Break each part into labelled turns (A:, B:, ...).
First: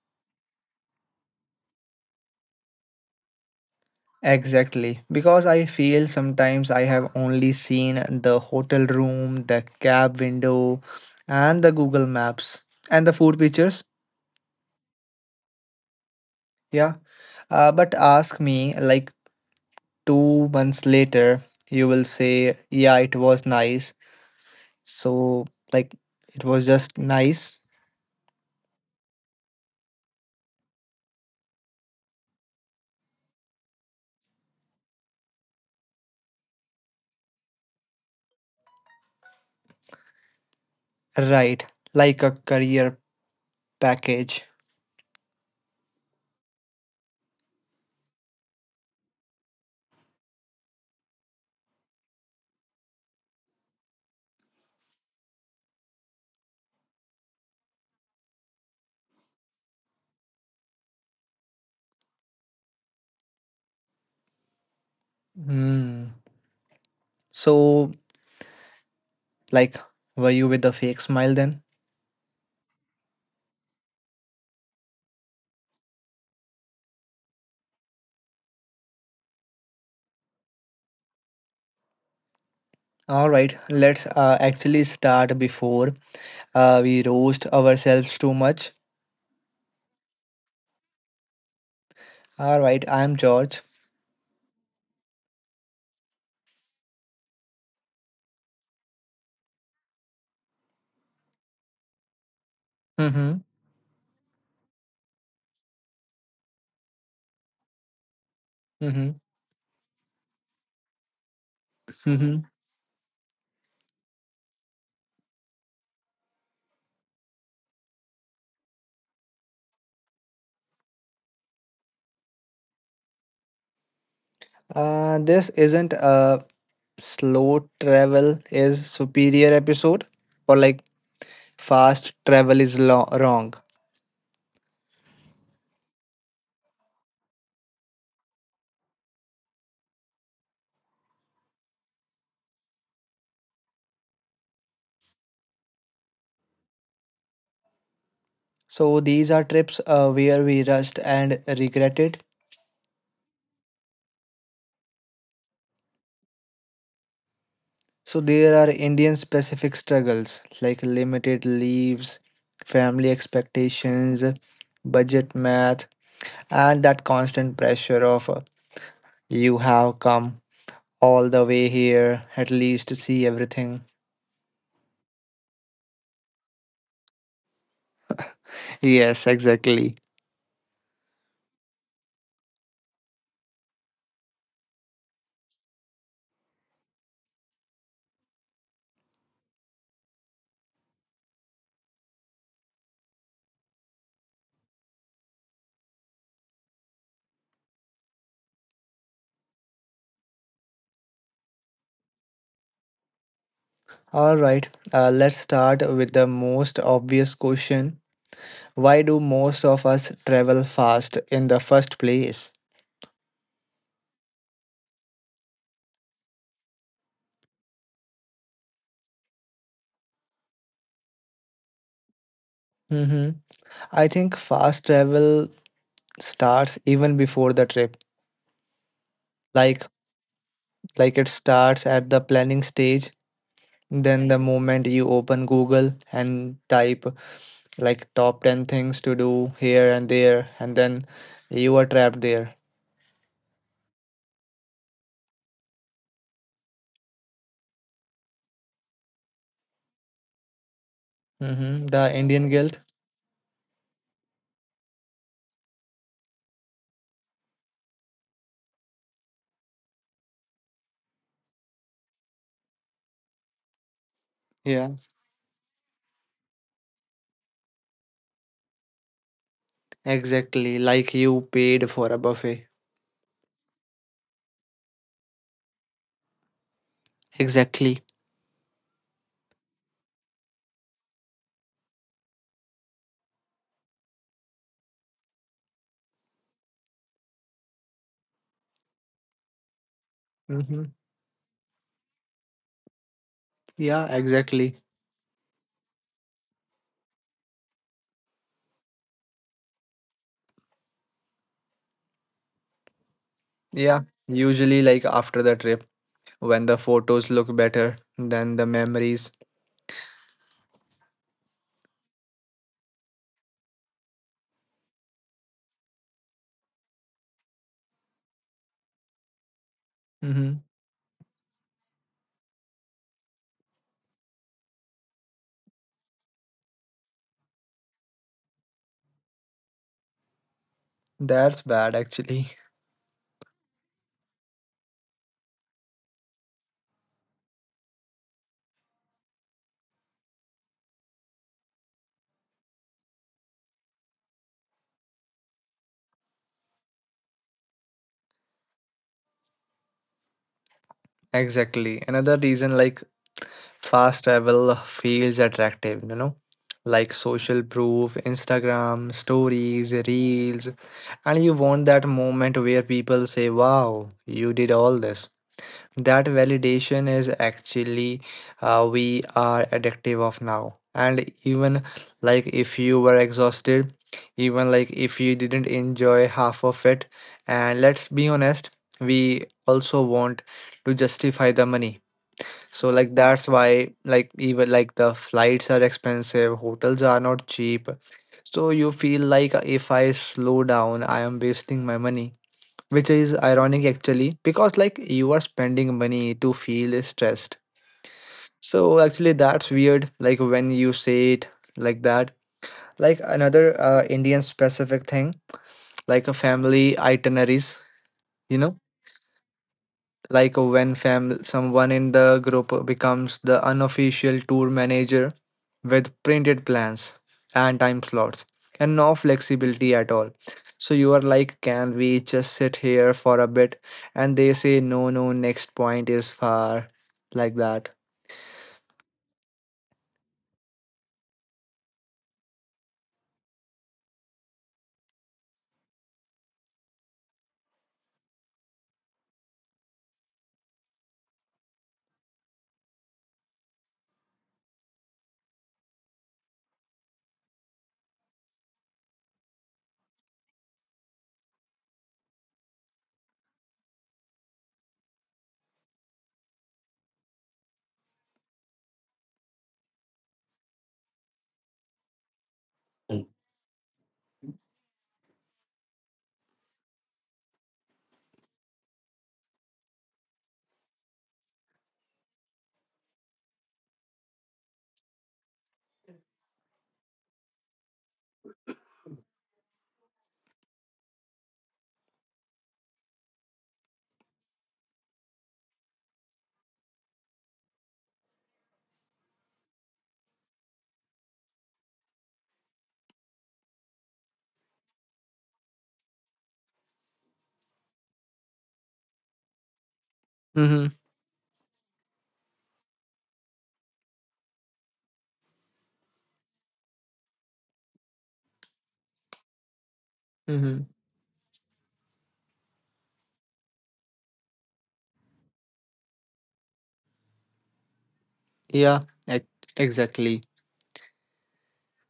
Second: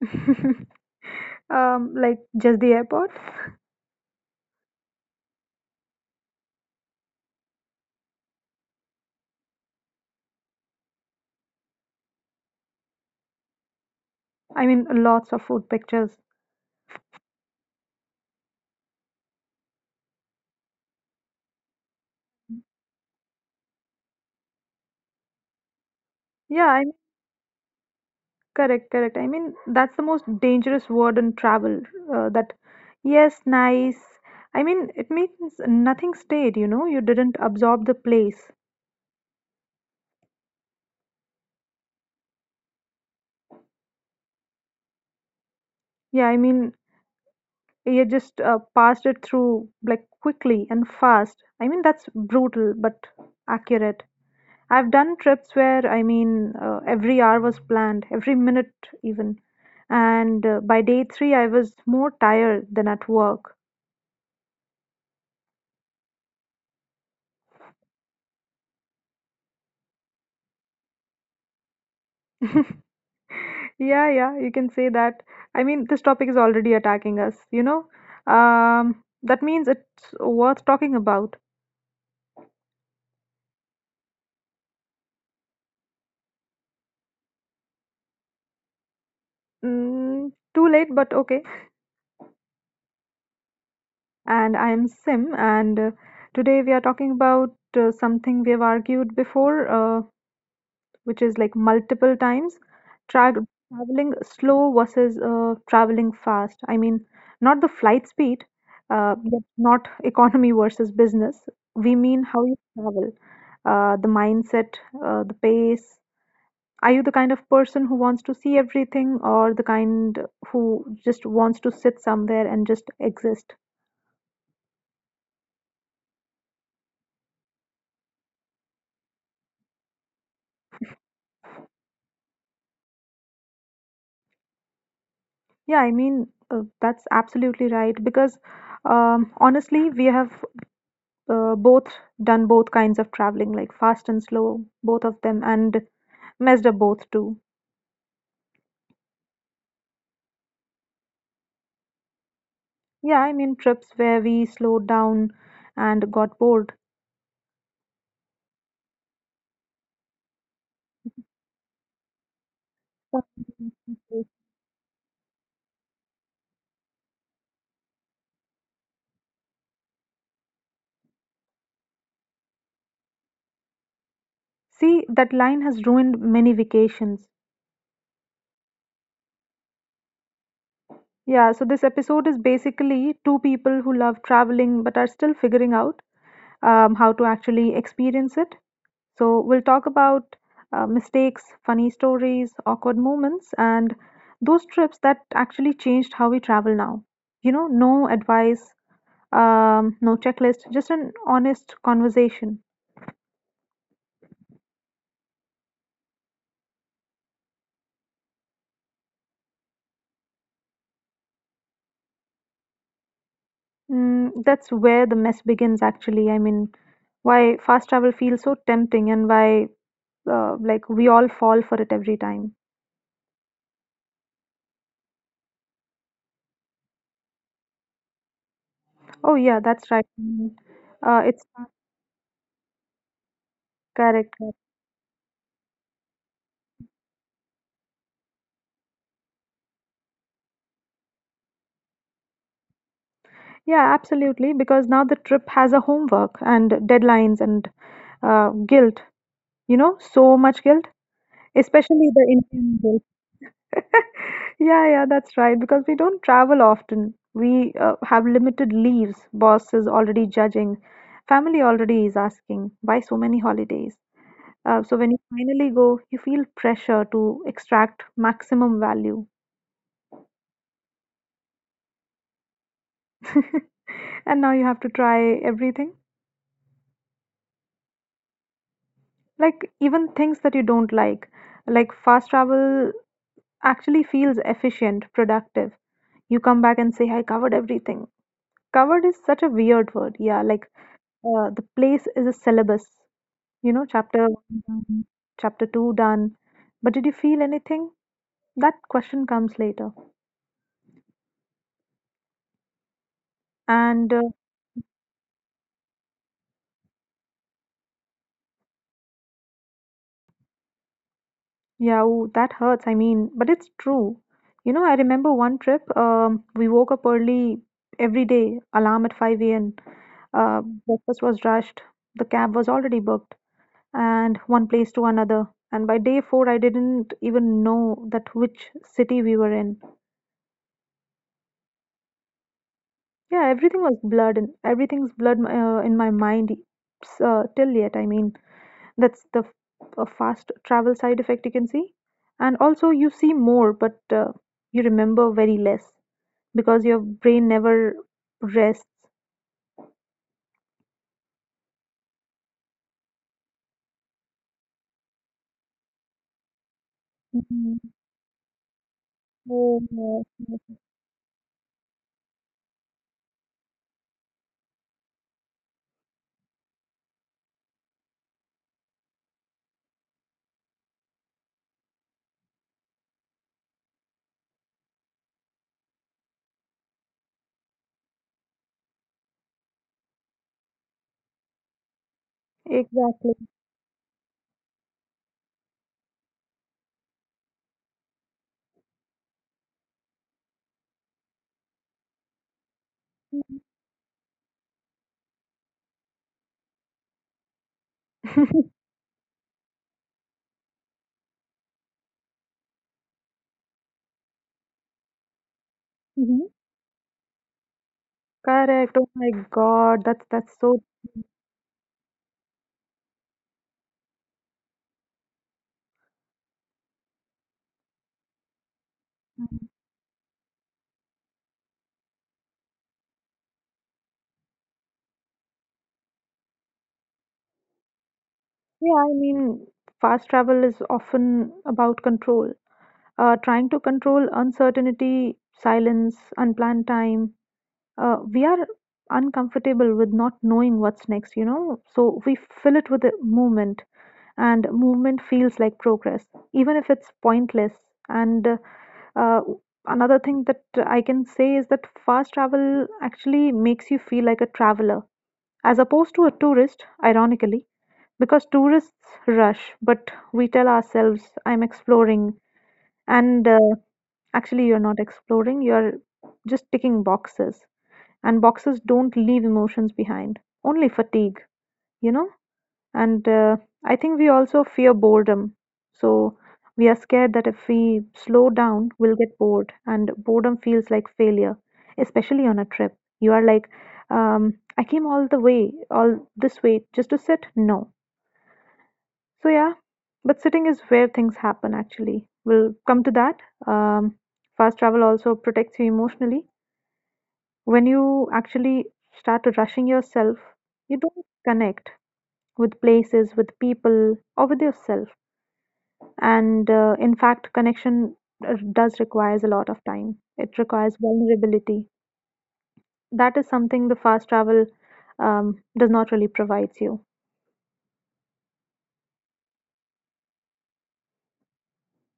A: Like just the airport?
B: Exactly, because I feel sometimes I have only seen the hotel room, the cab window, and the Google Maps and the food pictures.
A: I mean, lots of food pictures.
B: Yeah, but ask me like 2 months later, you will say, yeah, it was nice. So, like, it
A: Yeah,
B: was
A: I'm
B: just nice,
A: correct, I mean, that's the most dangerous word in travel. That yes, nice. I mean, it means nothing stayed, you know, you didn't absorb the place.
B: right? Like a career package.
A: Yeah, I mean, you just passed it through like quickly and fast. I mean, that's brutal but accurate. I've done trips where, I mean, every hour was planned, every minute even. And by day three, I was more tired than at work.
B: Hmm. So, like, were you with a fake smile then?
A: Yeah, yeah, you can say that. I mean, this topic is already attacking us, you know? That means it's worth talking about.
B: All right, let's actually start before we roast ourselves too much.
A: Mm, too late, but okay.
B: All right, I'm George.
A: And I am Sim, and today we are talking about something we have argued before. Which is like multiple times tra
B: Mm-hmm.
A: traveling slow versus traveling fast. I mean, not the flight speed,
B: Mm-hmm.
A: yet not economy versus business. We mean how
B: Mm-hmm.
A: you travel, the mindset, the pace. Are you the kind of person who wants to see everything, or the kind who just wants to sit somewhere and just exist?
B: This isn't a slow travel is superior episode, or like fast travel is wrong.
A: Yeah, I mean, that's absolutely right because honestly, we have both done both kinds of traveling like fast and slow, both of them, and messed up both too.
B: So these are trips where we rushed and regretted.
A: Yeah, I mean, trips where we slowed down and got bored.
B: So there are Indian specific struggles like limited leaves, family expectations, budget math, and that constant pressure of you have come all the way here at least to see everything.
A: See, that line has ruined many vacations.
B: Yes, exactly.
A: Yeah, so this episode is basically two people who love traveling but are still figuring out how to actually experience it. So, we'll talk about mistakes, funny stories, awkward moments, and those trips that actually changed how we travel now. You know, no advice, no checklist, just an honest conversation.
B: All right, let's start with the most obvious question. Why do most of us travel fast in the first place?
A: Mm, that's where the mess begins, actually. I mean, why fast travel feels so tempting and why, like, we all fall for it every time.
B: Hmm. I think fast travel starts even before the trip.
A: Oh, yeah, that's
B: Like
A: right. Mm, Uh,
B: Like it
A: it's
B: starts at the planning stage. Then
A: correct.
B: the moment you open Google and type like top 10 things to do here and there, and then you are trapped there.
A: Yeah, absolutely. Because now the trip has a homework and deadlines and guilt, you know, so much guilt,
B: Hmm.
A: especially
B: The
A: the
B: Indian
A: Indian
B: guilt.
A: guilt. Yeah, yeah, that's right. Because we don't travel often. We have limited leaves. Boss is already judging. Family already is asking, why so many holidays? Uh,
B: Yeah,
A: so when you finally go, you feel pressure to extract maximum value.
B: exactly. Like you paid for a buffet.
A: And now you have to try everything.
B: Exactly.
A: Like even things that you don't like fast travel actually feels efficient, productive. You come back and say, I covered everything. Covered is such a weird word. Yeah, like
B: Mm-hmm.
A: the place is a syllabus, you know,
B: Yeah,
A: chapter one
B: exactly.
A: done, chapter two done. But did you feel anything? That question comes later.
B: Yeah,
A: And
B: usually like after the trip when the photos look better than the memories.
A: yeah, ooh, that hurts. I mean, but it's true. You know, I remember one trip, we woke up early every day, alarm at 5 a.m.
B: Mm-hmm.
A: Breakfast was rushed, the cab was already booked, and one place to another. And by day four, I didn't even know that which city we were in.
B: That's bad actually.
A: Yeah, everything was blurred, and everything's blurred in my mind till yet. I mean, That's the f- a fast travel side effect you can see. And also, you see more, but you remember very less because your brain never rests.
B: Exactly. Another reason like fast travel feels attractive, you know, like social
A: Mhm.
B: proof, Instagram,
A: Oh,
B: stories,
A: yes,
B: reels,
A: yes,
B: and you want that moment where people say, wow, you did all this. That validation is actually we are addictive of now, and even like if you were exhausted, even like if you didn't enjoy half of it, and let's be honest, we also want to justify the money. So like
A: exactly.
B: that's why, like, even like the flights are expensive, hotels are not cheap, so you feel like if I slow down I am wasting my money, which is ironic actually because like you are spending money to feel stressed. So actually that's weird like when you say it like that. Like another Indian specific thing, like
A: Hmm.
B: a family itineraries, you know,
A: Correct. Oh my God, that's
B: like
A: so.
B: when someone in the group becomes the unofficial tour manager with printed plans and time slots and no flexibility at all. So you are like, can we just sit here for a bit? And they say, no, no, next point is far, like that.
A: Yeah, I mean, fast travel is often about control. Trying to control uncertainty, silence, unplanned time, we are uncomfortable with not knowing what's next, you know. So we fill it with a movement, and movement feels like progress, even if it's pointless. And uh, another thing that I can say is that fast travel actually makes you feel like a traveler, as opposed to a tourist, ironically, because tourists rush, but we tell ourselves, I'm exploring, and actually, you're not exploring, you're just ticking boxes, and boxes don't leave emotions behind, only fatigue, you know. And uh, i think we also fear boredom, so we are scared that if we slow down we'll get bored, and boredom feels like failure, especially on a trip. You are like, I came all this way just to sit, no. So yeah, but sitting is where things happen, actually. We'll come to that. um, Fast travel also protects you emotionally. When you actually start rushing yourself,
B: Mm-hmm,
A: you don't connect with places, with people, or with yourself. And in fact, connection does requires a lot of time. It
B: mm-hmm.
A: requires vulnerability. That is something the fast travel does not really provides you.
B: Yeah, exactly.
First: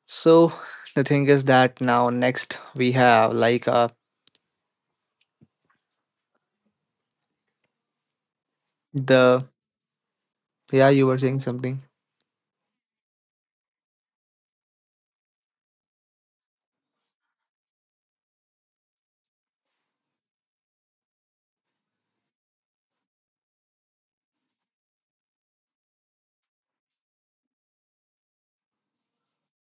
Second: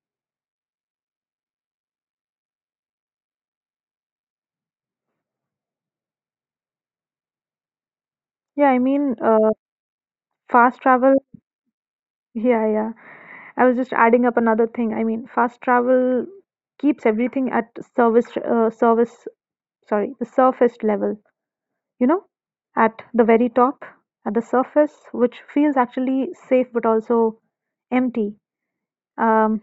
B: So the thing is that now next we have like
A: Yeah, I mean,
B: the,
A: fast
B: yeah, you
A: travel.
B: were saying something.
A: Yeah, yeah. I was just adding up another thing. I mean, fast travel keeps everything at service service sorry the surface level, you know, at the very top, at the surface, which feels actually safe but also empty. Um,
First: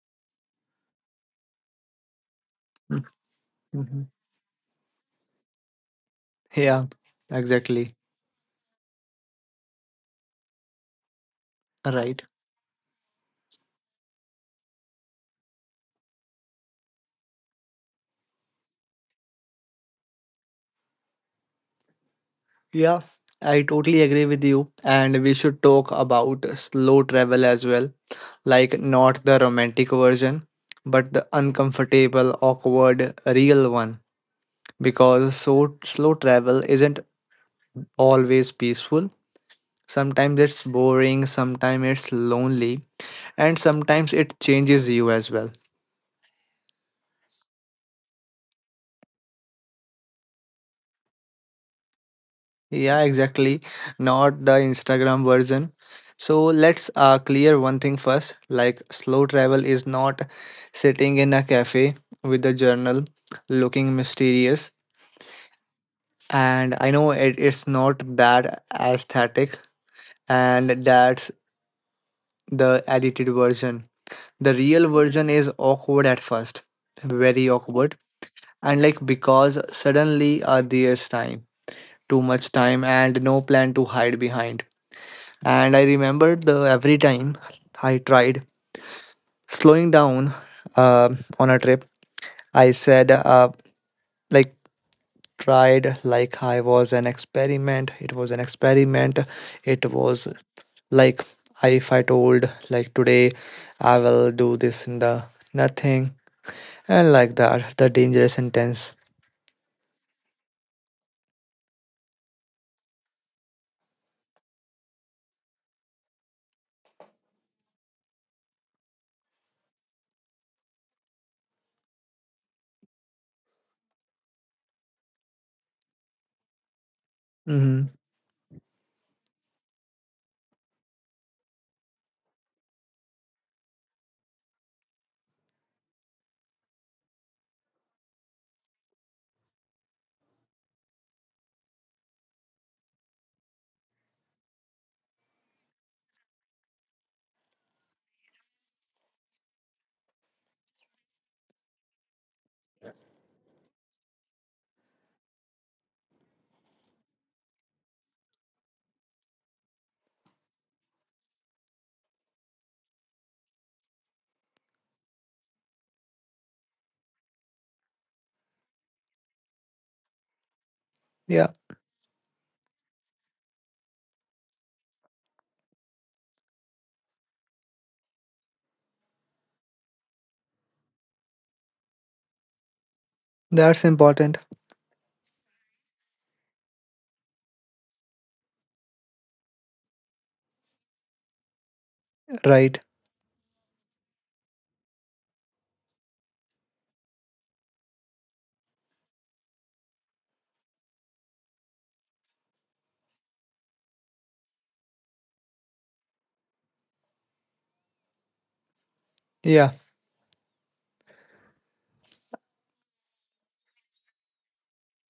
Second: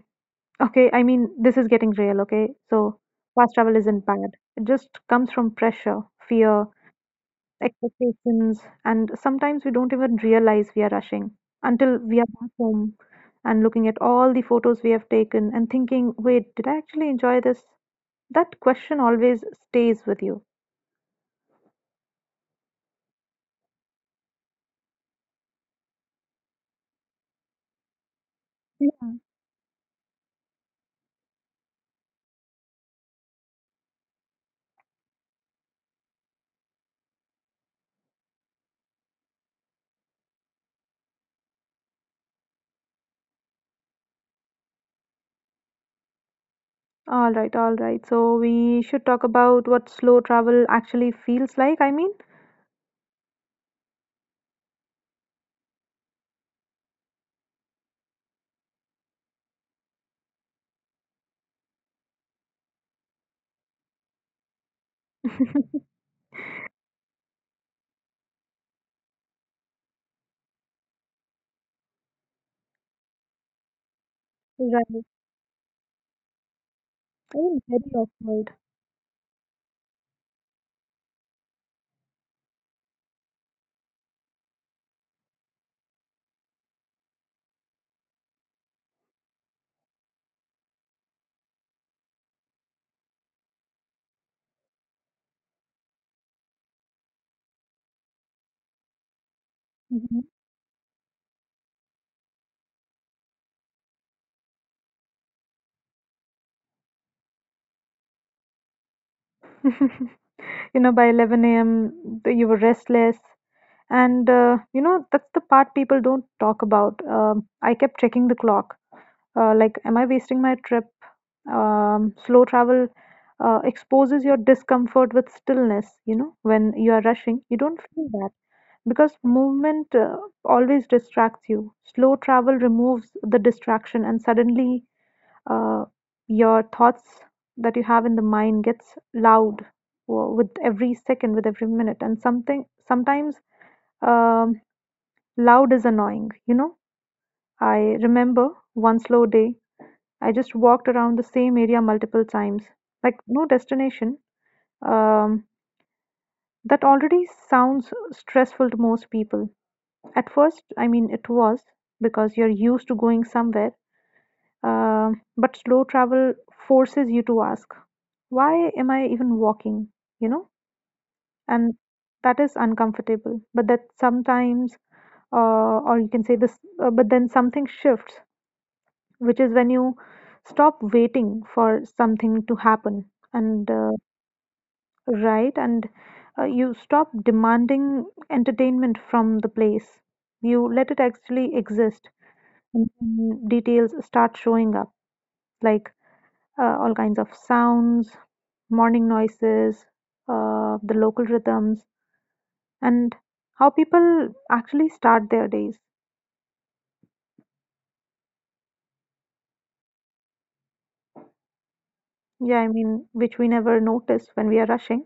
A: okay, I mean, this is getting real, okay? So, fast travel
B: Mm-hmm.
A: isn't bad. It just comes from pressure, fear,
B: Yeah, exactly.
A: expectations, and sometimes we don't even realize we are rushing until we
B: Right.
A: are back home and looking at all the photos we have taken and thinking, wait, did I actually enjoy this? That question always stays with you.
B: Yeah, I totally agree with you. And we should talk about slow travel as well. Like, not the romantic version, but the uncomfortable, awkward, real one. Because so slow travel isn't always peaceful. Sometimes it's boring, sometimes it's lonely, and sometimes it changes you as well.
A: All right, all right. So we should talk about what slow travel actually feels like, I mean.
B: Yeah, exactly. Not the Instagram version. So let's clear one thing first. Like, slow travel is not sitting in a cafe with a journal looking mysterious. And I know it, it's not that aesthetic, and that's the edited version. The real
A: Right.
B: version is awkward at first, very
A: I'm very
B: awkward.
A: awkward.
B: And like, because suddenly there's time, too much time, and no plan to hide behind. And I remember the every time I tried slowing down on a trip, I said, like, tried like I was an experiment. It was an experiment. It was
A: Mhm.
B: like I, if I told, like, today I will do this in the nothing, and like that, the dangerous sentence.
A: You know, by 11 a.m., you were restless. And, you know, that's the part people don't talk about. I kept checking the clock. Like, am I wasting my trip? Slow travel exposes your discomfort with stillness, you know, when you are rushing. You don't
B: Mm-hmm.
A: feel that. Because movement always distracts you, slow travel removes the distraction, and suddenly uh, your thoughts that you have in the mind gets loud with every second, with every minute. And something sometimes, um, loud is annoying. You know, I remember one slow day, I just walked around the same area multiple times, like no destination. Um, that already sounds stressful to most people. At first, I mean, it was because you're used to going somewhere, uh, but slow travel forces you to ask, why am I even walking? You know,
B: Yeah,
A: and that is uncomfortable. But that sometimes, or you can say this, but then something shifts, which is when you stop waiting for something to happen, and
B: that's important,
A: right, and you stop demanding entertainment from the place. You let it actually exist.
B: right?
A: And then details start showing up, like all kinds of sounds, morning noises, the local rhythms, and how people actually start their days.
B: Yeah,
A: Yeah, I mean, which we never notice when we are rushing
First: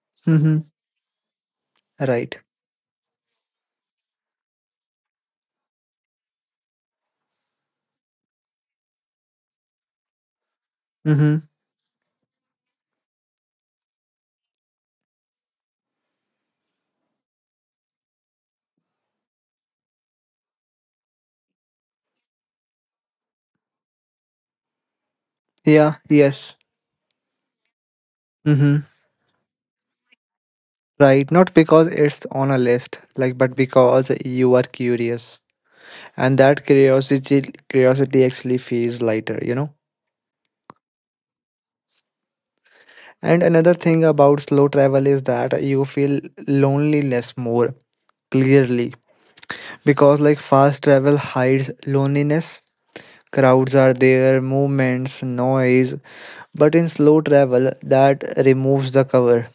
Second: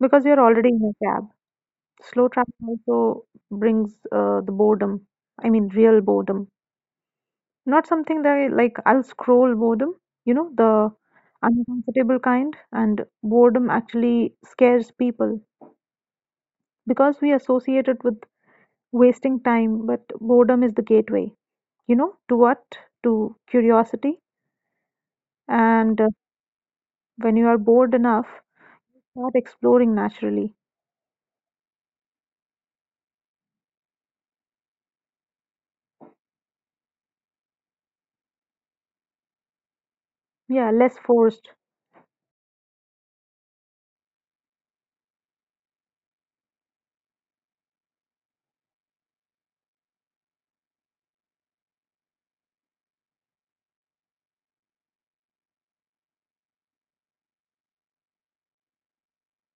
A: because you are
B: mm-hmm.
A: already in a cab. Slow
B: Right.
A: traffic also brings the boredom. I mean, real boredom. Not something that I'll scroll boredom, you know, the
B: Mm-hmm.
A: uncomfortable kind, and boredom actually scares people. Because we associate it with wasting time, but boredom is the gateway. You know, to what? To curiosity.
B: Yeah,
A: And
B: yes.
A: when you are bored enough,
B: Mm-hmm.
A: start exploring naturally.
B: Right, not because it's on a list, like but because you are curious. And that curiosity actually feels lighter, you know?
A: Yeah, less forced.
B: And another thing about slow travel is that you feel loneliness more clearly, because like fast travel hides loneliness. Crowds are there, movements, noise, but in slow travel that removes the cover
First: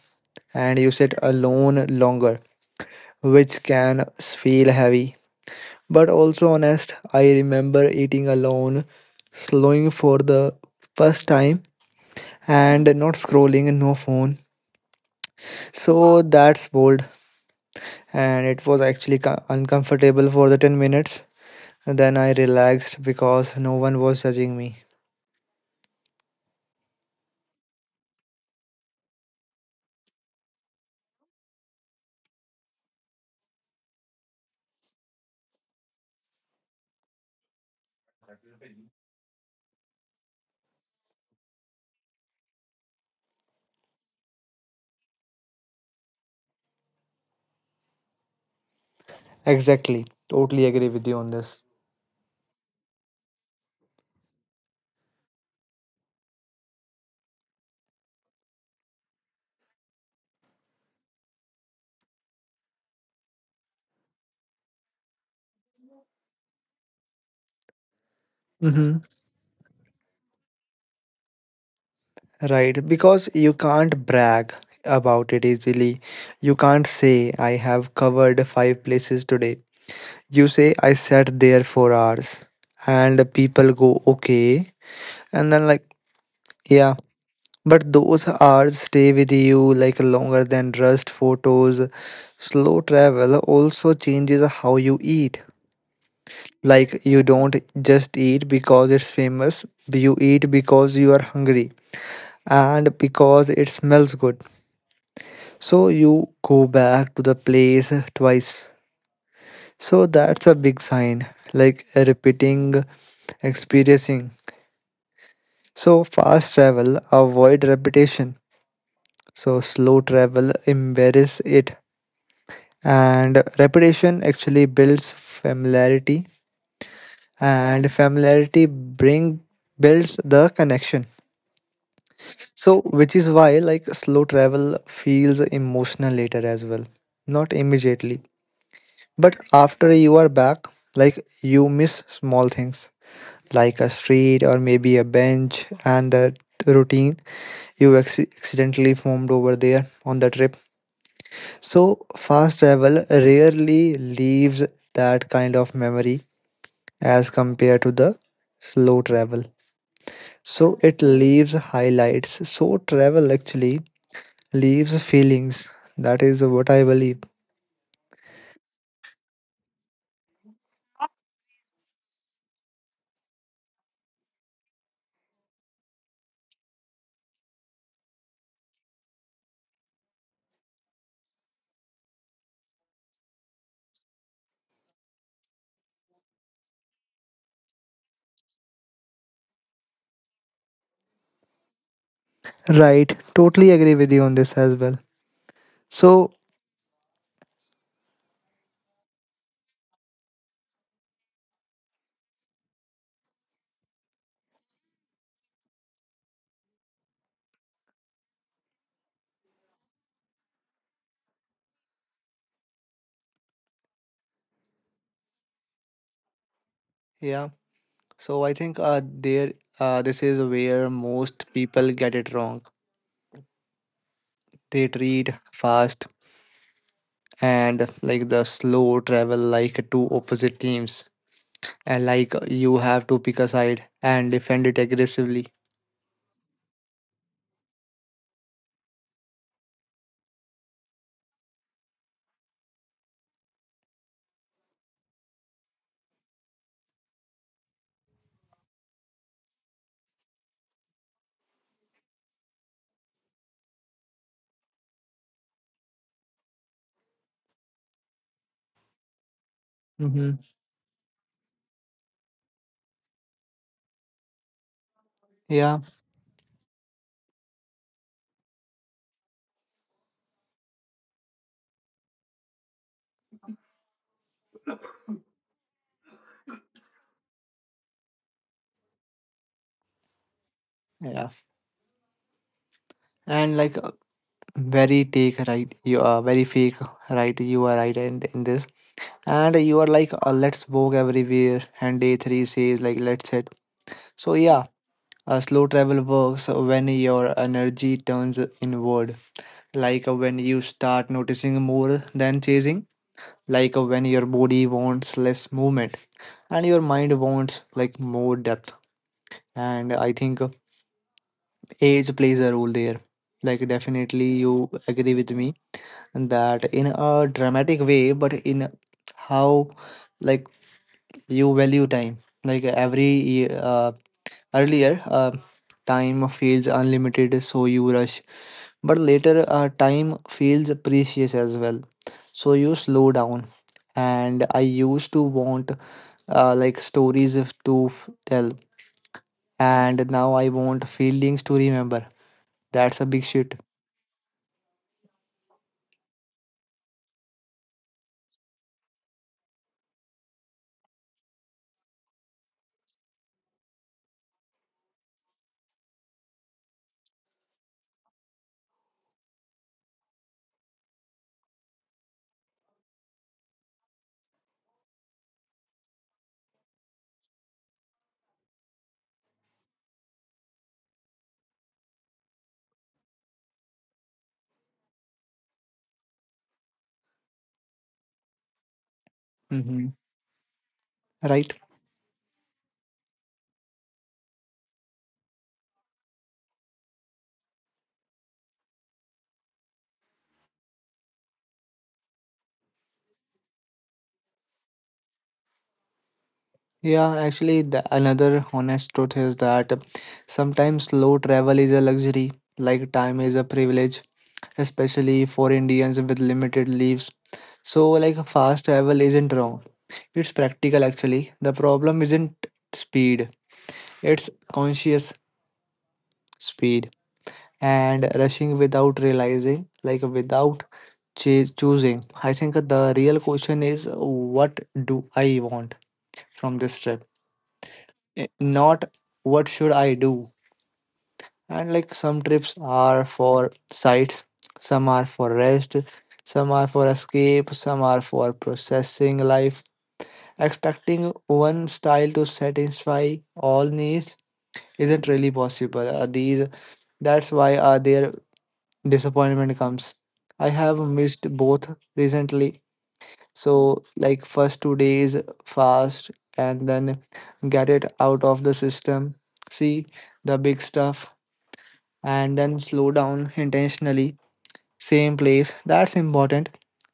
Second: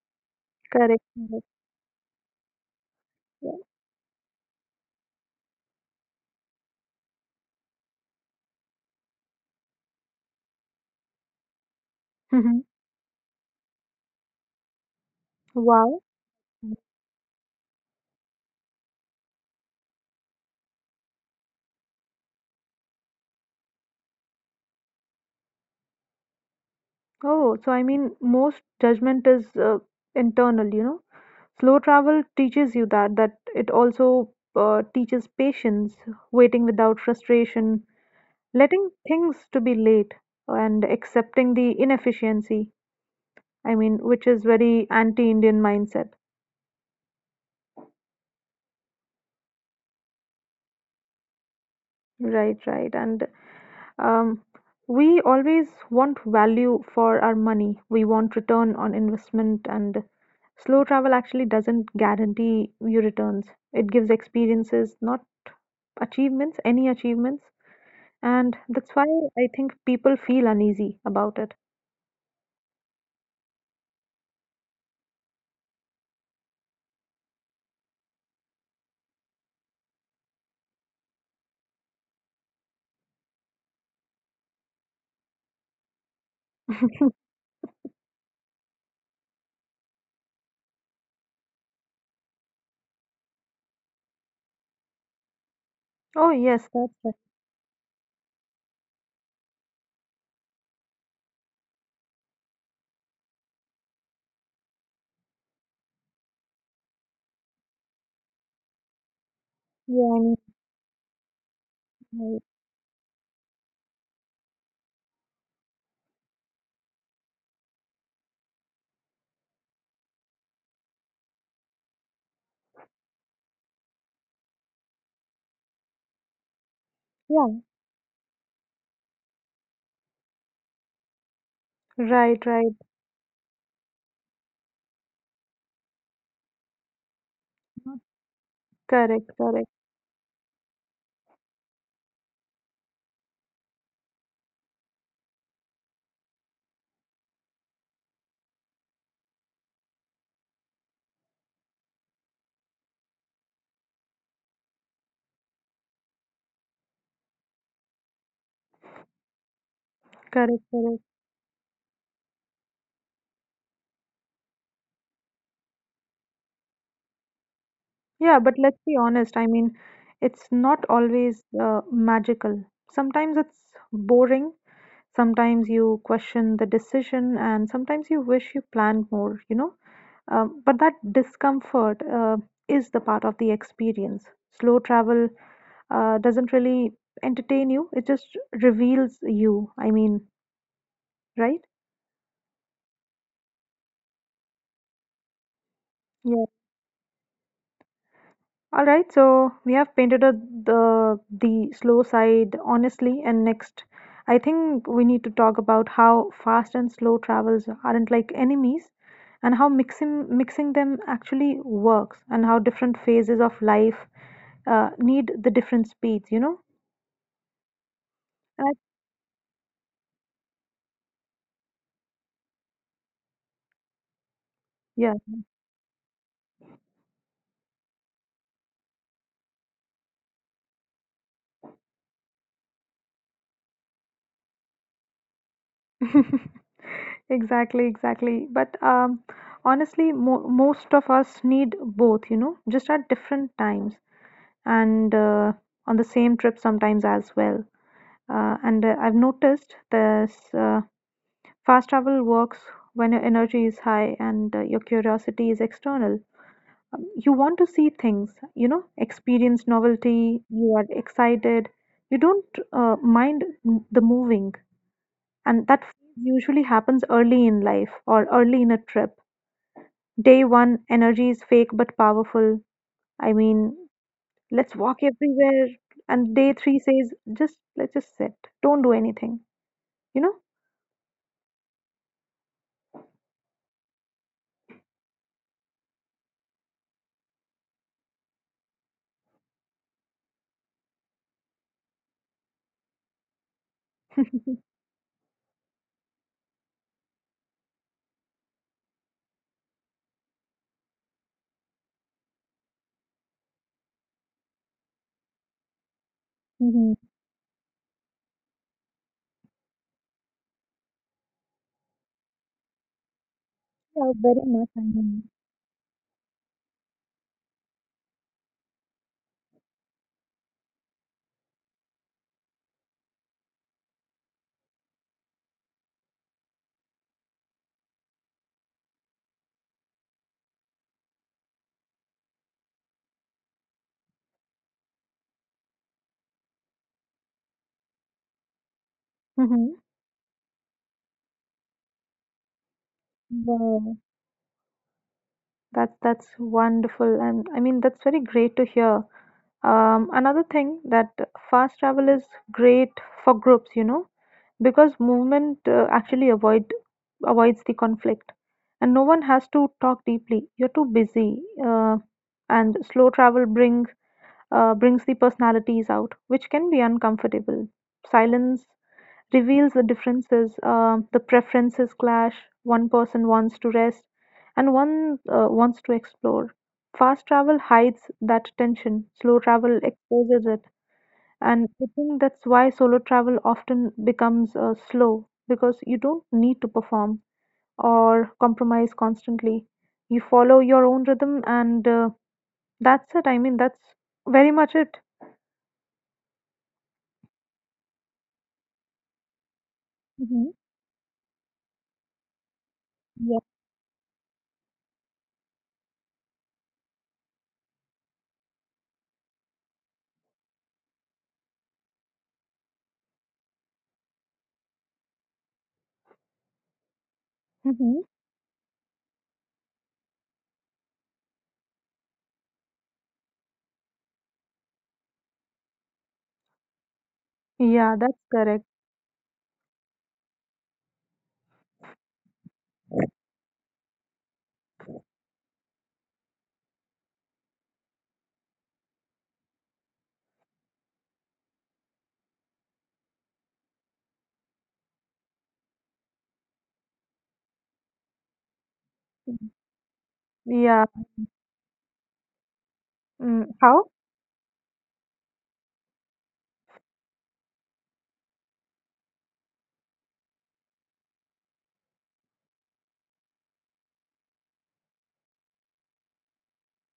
B: and you
A: Correct.
B: sit
A: Correct.
B: alone longer,
A: Yeah.
B: which can feel heavy. But also honest. I remember eating alone, slowing for the first time,
A: Mhm.
B: and not scrolling, no phone.
A: Wow.
B: So that's bold, and it was actually uncomfortable for the 10 minutes. Then I relaxed because no one was judging me.
A: Oh, so I mean, most judgment is internal, you know. Slow travel teaches you that, that it also teaches patience, waiting without frustration, letting things to be late, and accepting the inefficiency. I mean, which is very anti-indian mindset.
B: Exactly. Totally agree with you on this.
A: Right, right, and um, we always want value for our money, we want return on investment, and slow travel actually doesn't guarantee you returns. It gives experiences, not achievements, any achievements, and that's
B: Mm-hmm.
A: why I think people feel uneasy about it.
B: Right, because you can't brag about it easily. You can't say, I have covered five places today. You say I sat there for hours, and the people go okay, and then like, yeah, but those hours stay with you like longer than rust photos. Slow travel also changes how you eat.
A: Oh yes, that's
B: Like
A: right.
B: you don't just eat because it's famous, you eat because you are hungry and because it smells good. So you go back to the place twice.
A: yeah
B: So that's
A: I
B: a big sign, like
A: mean, I-
B: repeating, experiencing. So fast travel avoid repetition. So slow travel embarrass it. And repetition actually builds familiarity, and familiarity bring builds the connection.
A: yeah, right, right.
B: So which is why like slow travel feels emotional later as well. Not immediately.
A: Correct,
B: But
A: correct,
B: after you are back, like you miss small things like a street or maybe a bench and the routine you accidentally formed over there on the trip. So, fast travel rarely leaves that kind of memory as compared to the slow travel.
A: correct,
B: So,
A: correct.
B: it leaves highlights. So, travel actually leaves feelings. That is what I believe.
A: Yeah, but let's be honest. I mean, it's not always magical. Sometimes it's boring. Sometimes you question the decision, and sometimes you wish you planned more, you know. But that discomfort is the part of the experience. Slow travel doesn't really entertain you, it just reveals you. I mean, right?
B: Right. Totally agree with you on this as well. So,
A: All right, so we have painted a, the slow side honestly, and next, I think we need to talk about how fast and slow travels aren't like enemies, and how mixing them actually works, and how different phases of life need the different speeds. You know,
B: yeah. So, I
A: and I,
B: think there, this is where most people get it wrong. They
A: yeah,
B: treat fast and like the slow travel like two opposite teams, and like you have to pick a side and defend it aggressively.
A: exactly, exactly. But honestly, most of us need both. You know, just at different times, and on the same trip sometimes as well. And I've noticed this. Fast travel works when your energy is high and your curiosity is external. You want to see things, you know, experience novelty,
B: Mm-hmm.
A: you are excited, you don't mind the moving. And
B: Yeah,
A: that usually happens early in life or early in a trip. Day one, energy is fake but powerful. I mean, let's walk everywhere. And day three says, just let's just sit, don't do anything. You know
B: yeah, and like very take right. You are very fake right. You are right in this, and you are like let's walk everywhere. And day three says like let's hit. So yeah, slow travel works when your energy turns inward. Like when you start noticing more than chasing. Like when your body wants less movement, and your
A: Mhm.
B: mind wants like more depth. And I think age plays a role there. Like,
A: Yeah,
B: definitely,
A: very much.
B: you agree with me that in a dramatic way, but in how like you value time. Like every earlier, time feels unlimited, so you rush, but later, time feels precious as well, so you slow down. And I used to want like stories if to f- tell,
A: Mm-hmm.
B: and now I want feelings to remember. That's a big shit.
A: Wow. That's wonderful, and I mean that's very great to hear. Another thing that fast travel is great for groups, you know. Because movement actually avoid avoids the conflict and no one has to talk deeply, you're too busy, uh, and slow travel bring brings the personalities out, which can be uncomfortable. Silence reveals the differences, the preferences clash. One person wants to rest and one wants to explore. Fast travel hides that tension, slow travel
B: Hmm.
A: exposes it.
B: Right?
A: And I think that's why solo travel often becomes slow, because you don't need to perform or compromise constantly. You follow your own rhythm, and that's it. I mean, that's very much it.
B: Yeah, actually, the, another honest truth is that
A: Hmm.
B: sometimes slow travel is a luxury, like time is
A: Yeah.
B: a privilege, especially for Indians with limited leaves. So, like, fast travel isn't wrong. It's practical, actually. The problem isn't speed, it's conscious speed,
A: Hmm.
B: and rushing without realizing, like, without choosing. I think the real question is what do I want from this trip?
A: Yeah, that's
B: Eh,
A: correct.
B: not what should I do. And like some trips are for sights, some are for rest, some are for escape, some are for processing life. Expecting one style to satisfy all needs isn't really possible. These, that's why their disappointment comes. I have
A: Yeah.
B: missed both recently.
A: Mm,
B: So,
A: how?
B: like, first 2 days fast, and then get it out of the system. See the big stuff, and then slow down intentionally. Same place. That's important.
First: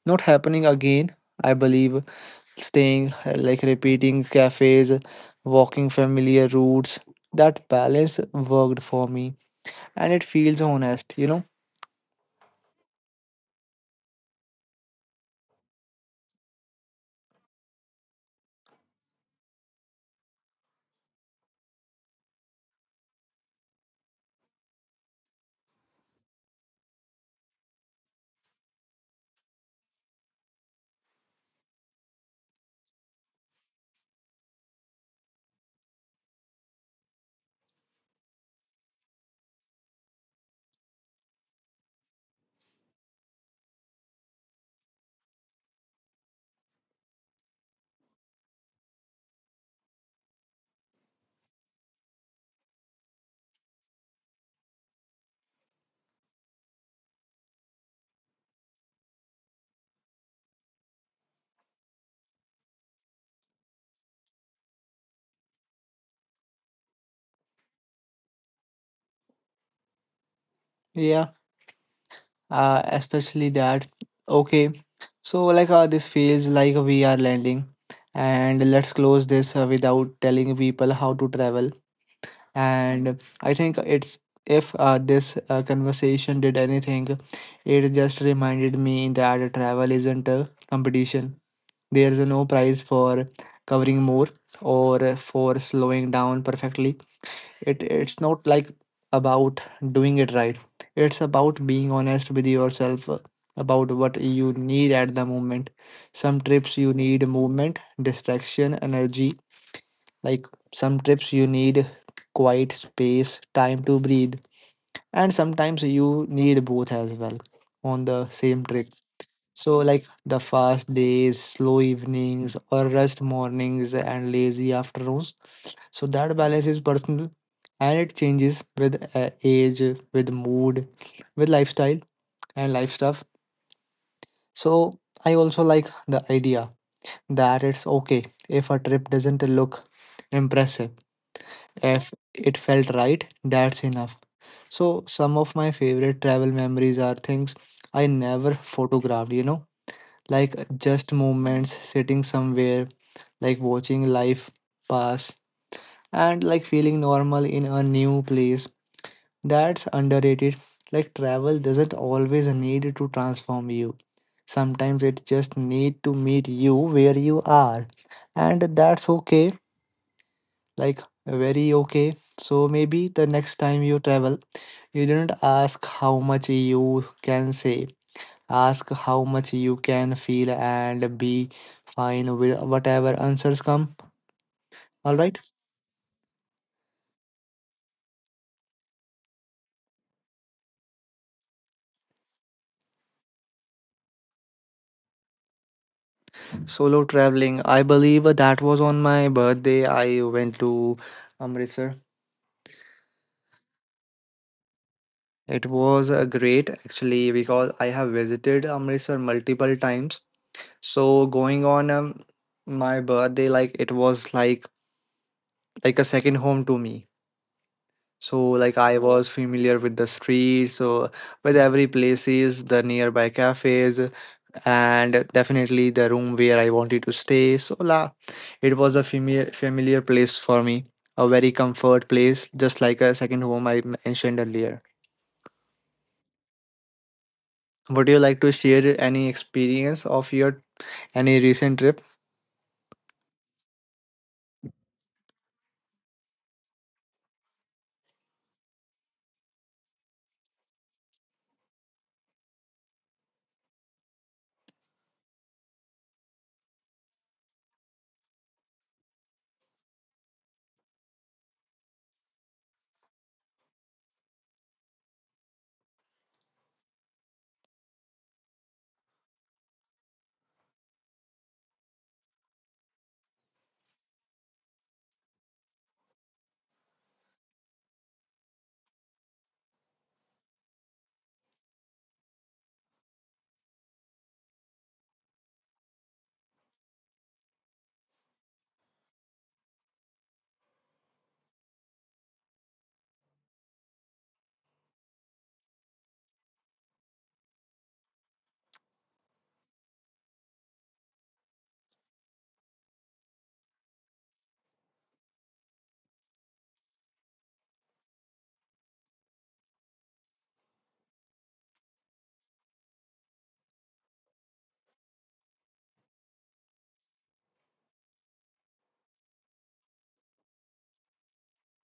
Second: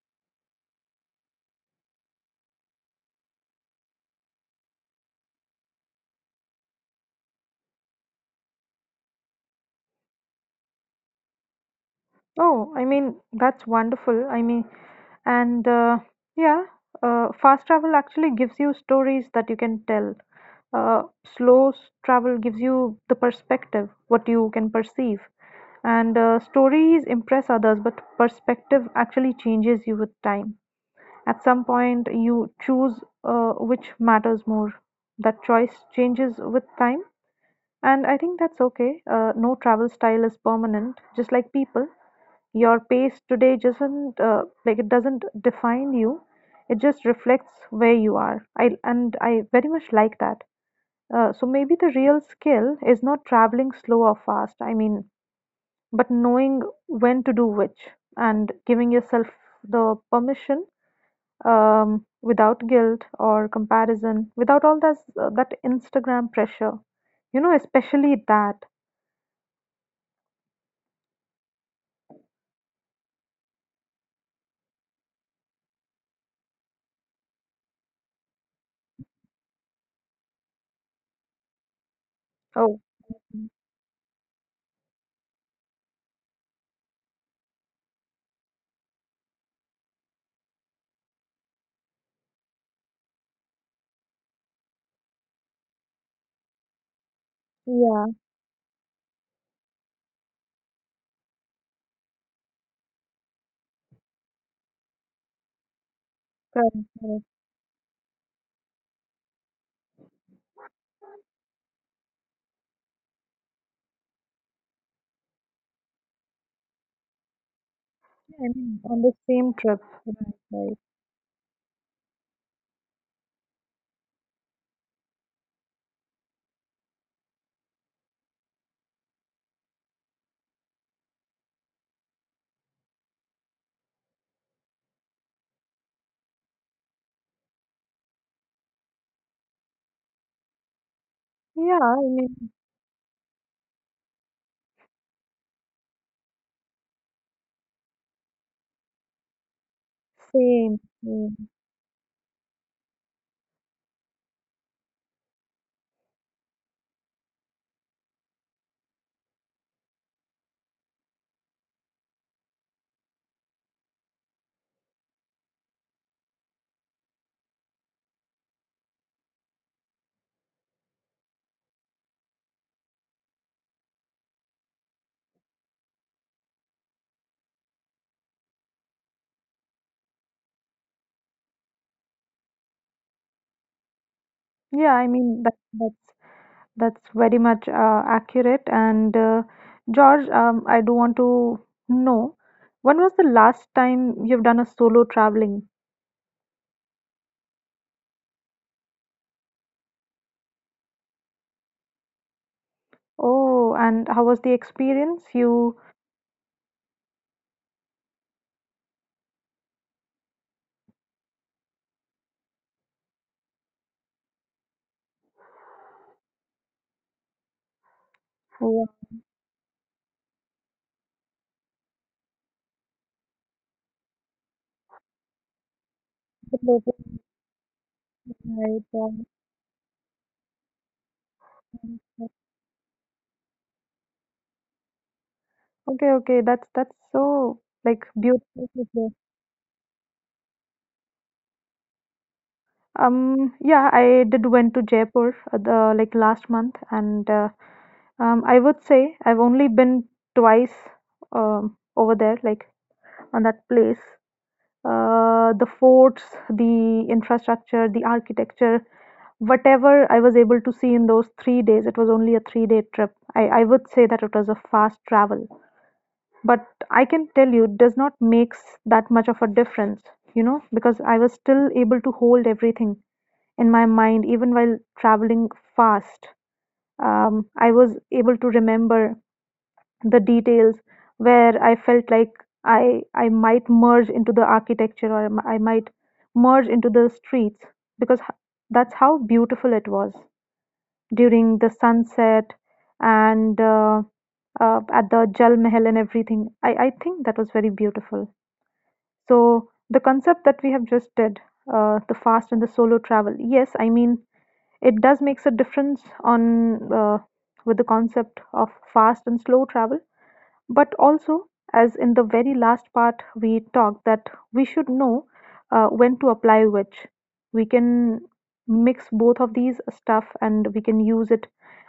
B: Not happening again, I believe. Staying, like, repeating cafes, walking familiar routes. That balance worked for me, and it feels honest, you know?
A: Oh, I mean, that's wonderful. And yeah, fast travel actually gives you stories that you can tell. Uh, slow s- travel gives you the perspective, what you can perceive. And stories impress others, but perspective actually changes you with time. At some point, you choose which matters more. That choice changes with time. And I think that's okay. No travel style is permanent, just like people. Your pace today doesn't define you. It just reflects where you are. I very much like that. So maybe the real skill is not traveling slow or fast. I mean, but knowing when to do which and giving yourself the permission, without guilt or comparison, without all that that Instagram pressure. You know, especially that.
B: Yeah. Especially that. Okay, so like this feels like we are landing, and let's close this without telling people how to travel.
A: Oh,
B: And I think it's, if this conversation did anything, it just reminded me that travel isn't a competition. There's no prize for covering more or for slowing down perfectly. It,
A: yeah,
B: it's not like about doing it right. It's about being honest with yourself about what you need at the moment. Some trips
A: correct,
B: you
A: correct.
B: need movement, distraction, energy, like some trips you need quiet, space, time to breathe, and sometimes you need both as well on the
A: I
B: same
A: mean,
B: trip.
A: on the same trip.
B: So like
A: Right,
B: the
A: right.
B: fast days, slow evenings, or rest mornings and lazy afternoons. So that balance is personal, and it changes with age, with mood, with lifestyle and life stuff. So I also like the idea that it's okay if a trip doesn't look impressive.
A: Yeah, I
B: If
A: mean,
B: it felt right, that's enough. So some of my favorite travel memories are things I never photographed, you know, like
A: same,
B: just
A: same.
B: moments sitting somewhere, like watching life pass and like feeling normal in a new place. That's underrated. Like travel doesn't always need to transform you. Sometimes it just need to meet you where you are. And that's okay. Like very okay. So maybe the next time you travel, you don't ask how much you can say. Ask how much you can feel, and be fine with whatever answers come.
A: Yeah, I
B: All right.
A: mean that's very much accurate. And George, I do want to know, when was the last time you've done a solo traveling?
B: Solo traveling. I believe that was on my birthday. I went to Amritsar.
A: Oh, and how was the experience?
B: It
A: You
B: was great actually because I have visited Amritsar multiple times. So going on my birthday, like it was like a second home to me. So like
A: were
B: I was familiar with the streets, so with every places, the nearby cafes, and definitely the room
A: the
B: where I
A: local,
B: wanted to stay. It
A: right?
B: was a familiar place for me, a very comfort place, just like a second home I mentioned earlier.
A: Okay, okay, that's so like
B: Would you like to
A: beautiful to
B: share
A: hear.
B: any experience of your any recent trip?
A: Yeah, I did went to Jaipur the like last month, and I would say I've only been twice over there, like on that place. The forts, the infrastructure, the architecture, whatever I was able to see in those 3 days, it was only a three-day trip. I would say that it was a fast travel, but I can tell you, it does not that much of a difference, you know, because I was still able to hold everything in my mind, even while traveling fast. I was able to remember the details, where I felt like I might merge into the architecture, or I might merge into the streets because that's how beautiful it was during the sunset and at the Jal Mahal and everything. I think that was very beautiful. So the concept that we have just did, the fast and the solo travel. Yes, I mean it does makes a difference on with the concept of fast and slow travel, but also, as in the very last part we talked, that we should know when to apply which. We can mix both of these stuff and we can use it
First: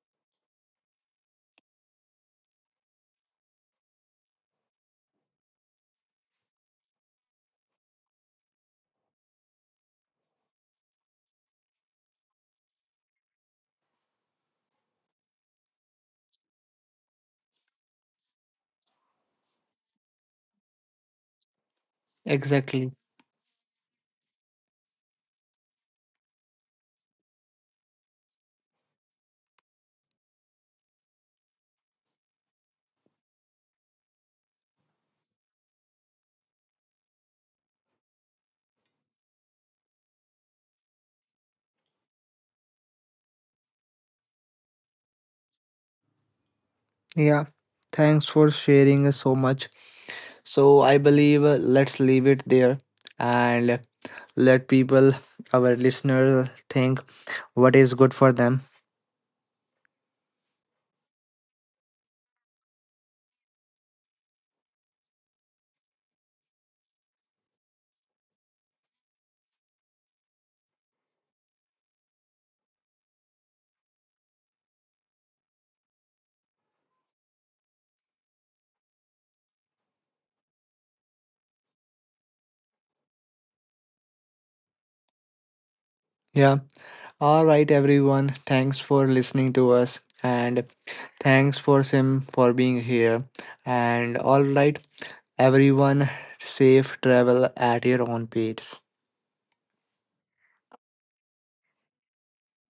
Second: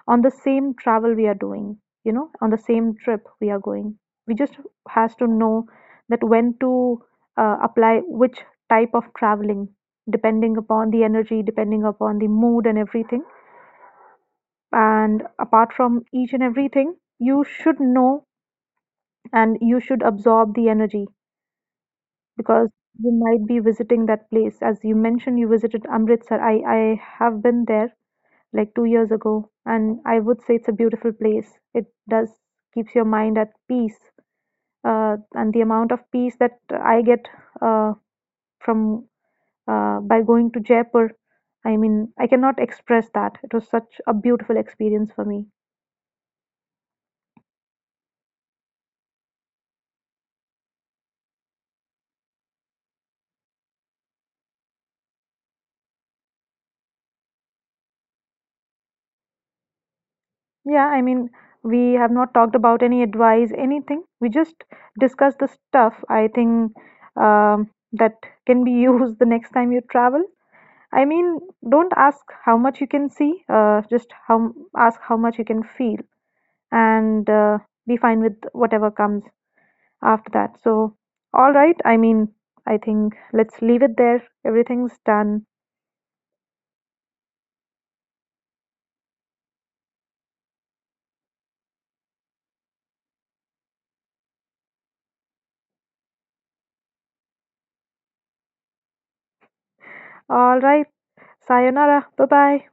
A: on the same travel we are doing, you know, on the same trip we are going. We just has to know that when to apply which type of traveling, depending upon the energy, depending upon the mood and everything. And apart from each and everything, you should know and you should absorb the energy, because
B: Exactly.
A: you might be visiting that place. As you mentioned, you visited Amritsar. I have been there like 2 years ago, and I would say it's a beautiful place. It does keeps your mind at peace, and the amount of peace that I get uh, from by going to Jaipur, I mean, I cannot express that. It was such a beautiful experience for me.
B: Yeah. Thanks for sharing so much. So I believe let's leave it there and let people, our listeners, think what is good for them.
A: Yeah, I mean, we have not talked about any advice, anything. We just discussed the stuff, I think, that can be used the next time you travel. I mean, don't ask how much you can see, just how ask how much you can feel, and be fine with whatever comes after that. So, all right. I mean, I think let's leave it there. Everything's done.
B: Yeah. All right, everyone. Thanks for listening to us, and thanks for Sim for being here. And all right, everyone, safe travel at your own pace.
A: All right. Sayonara. Bye bye.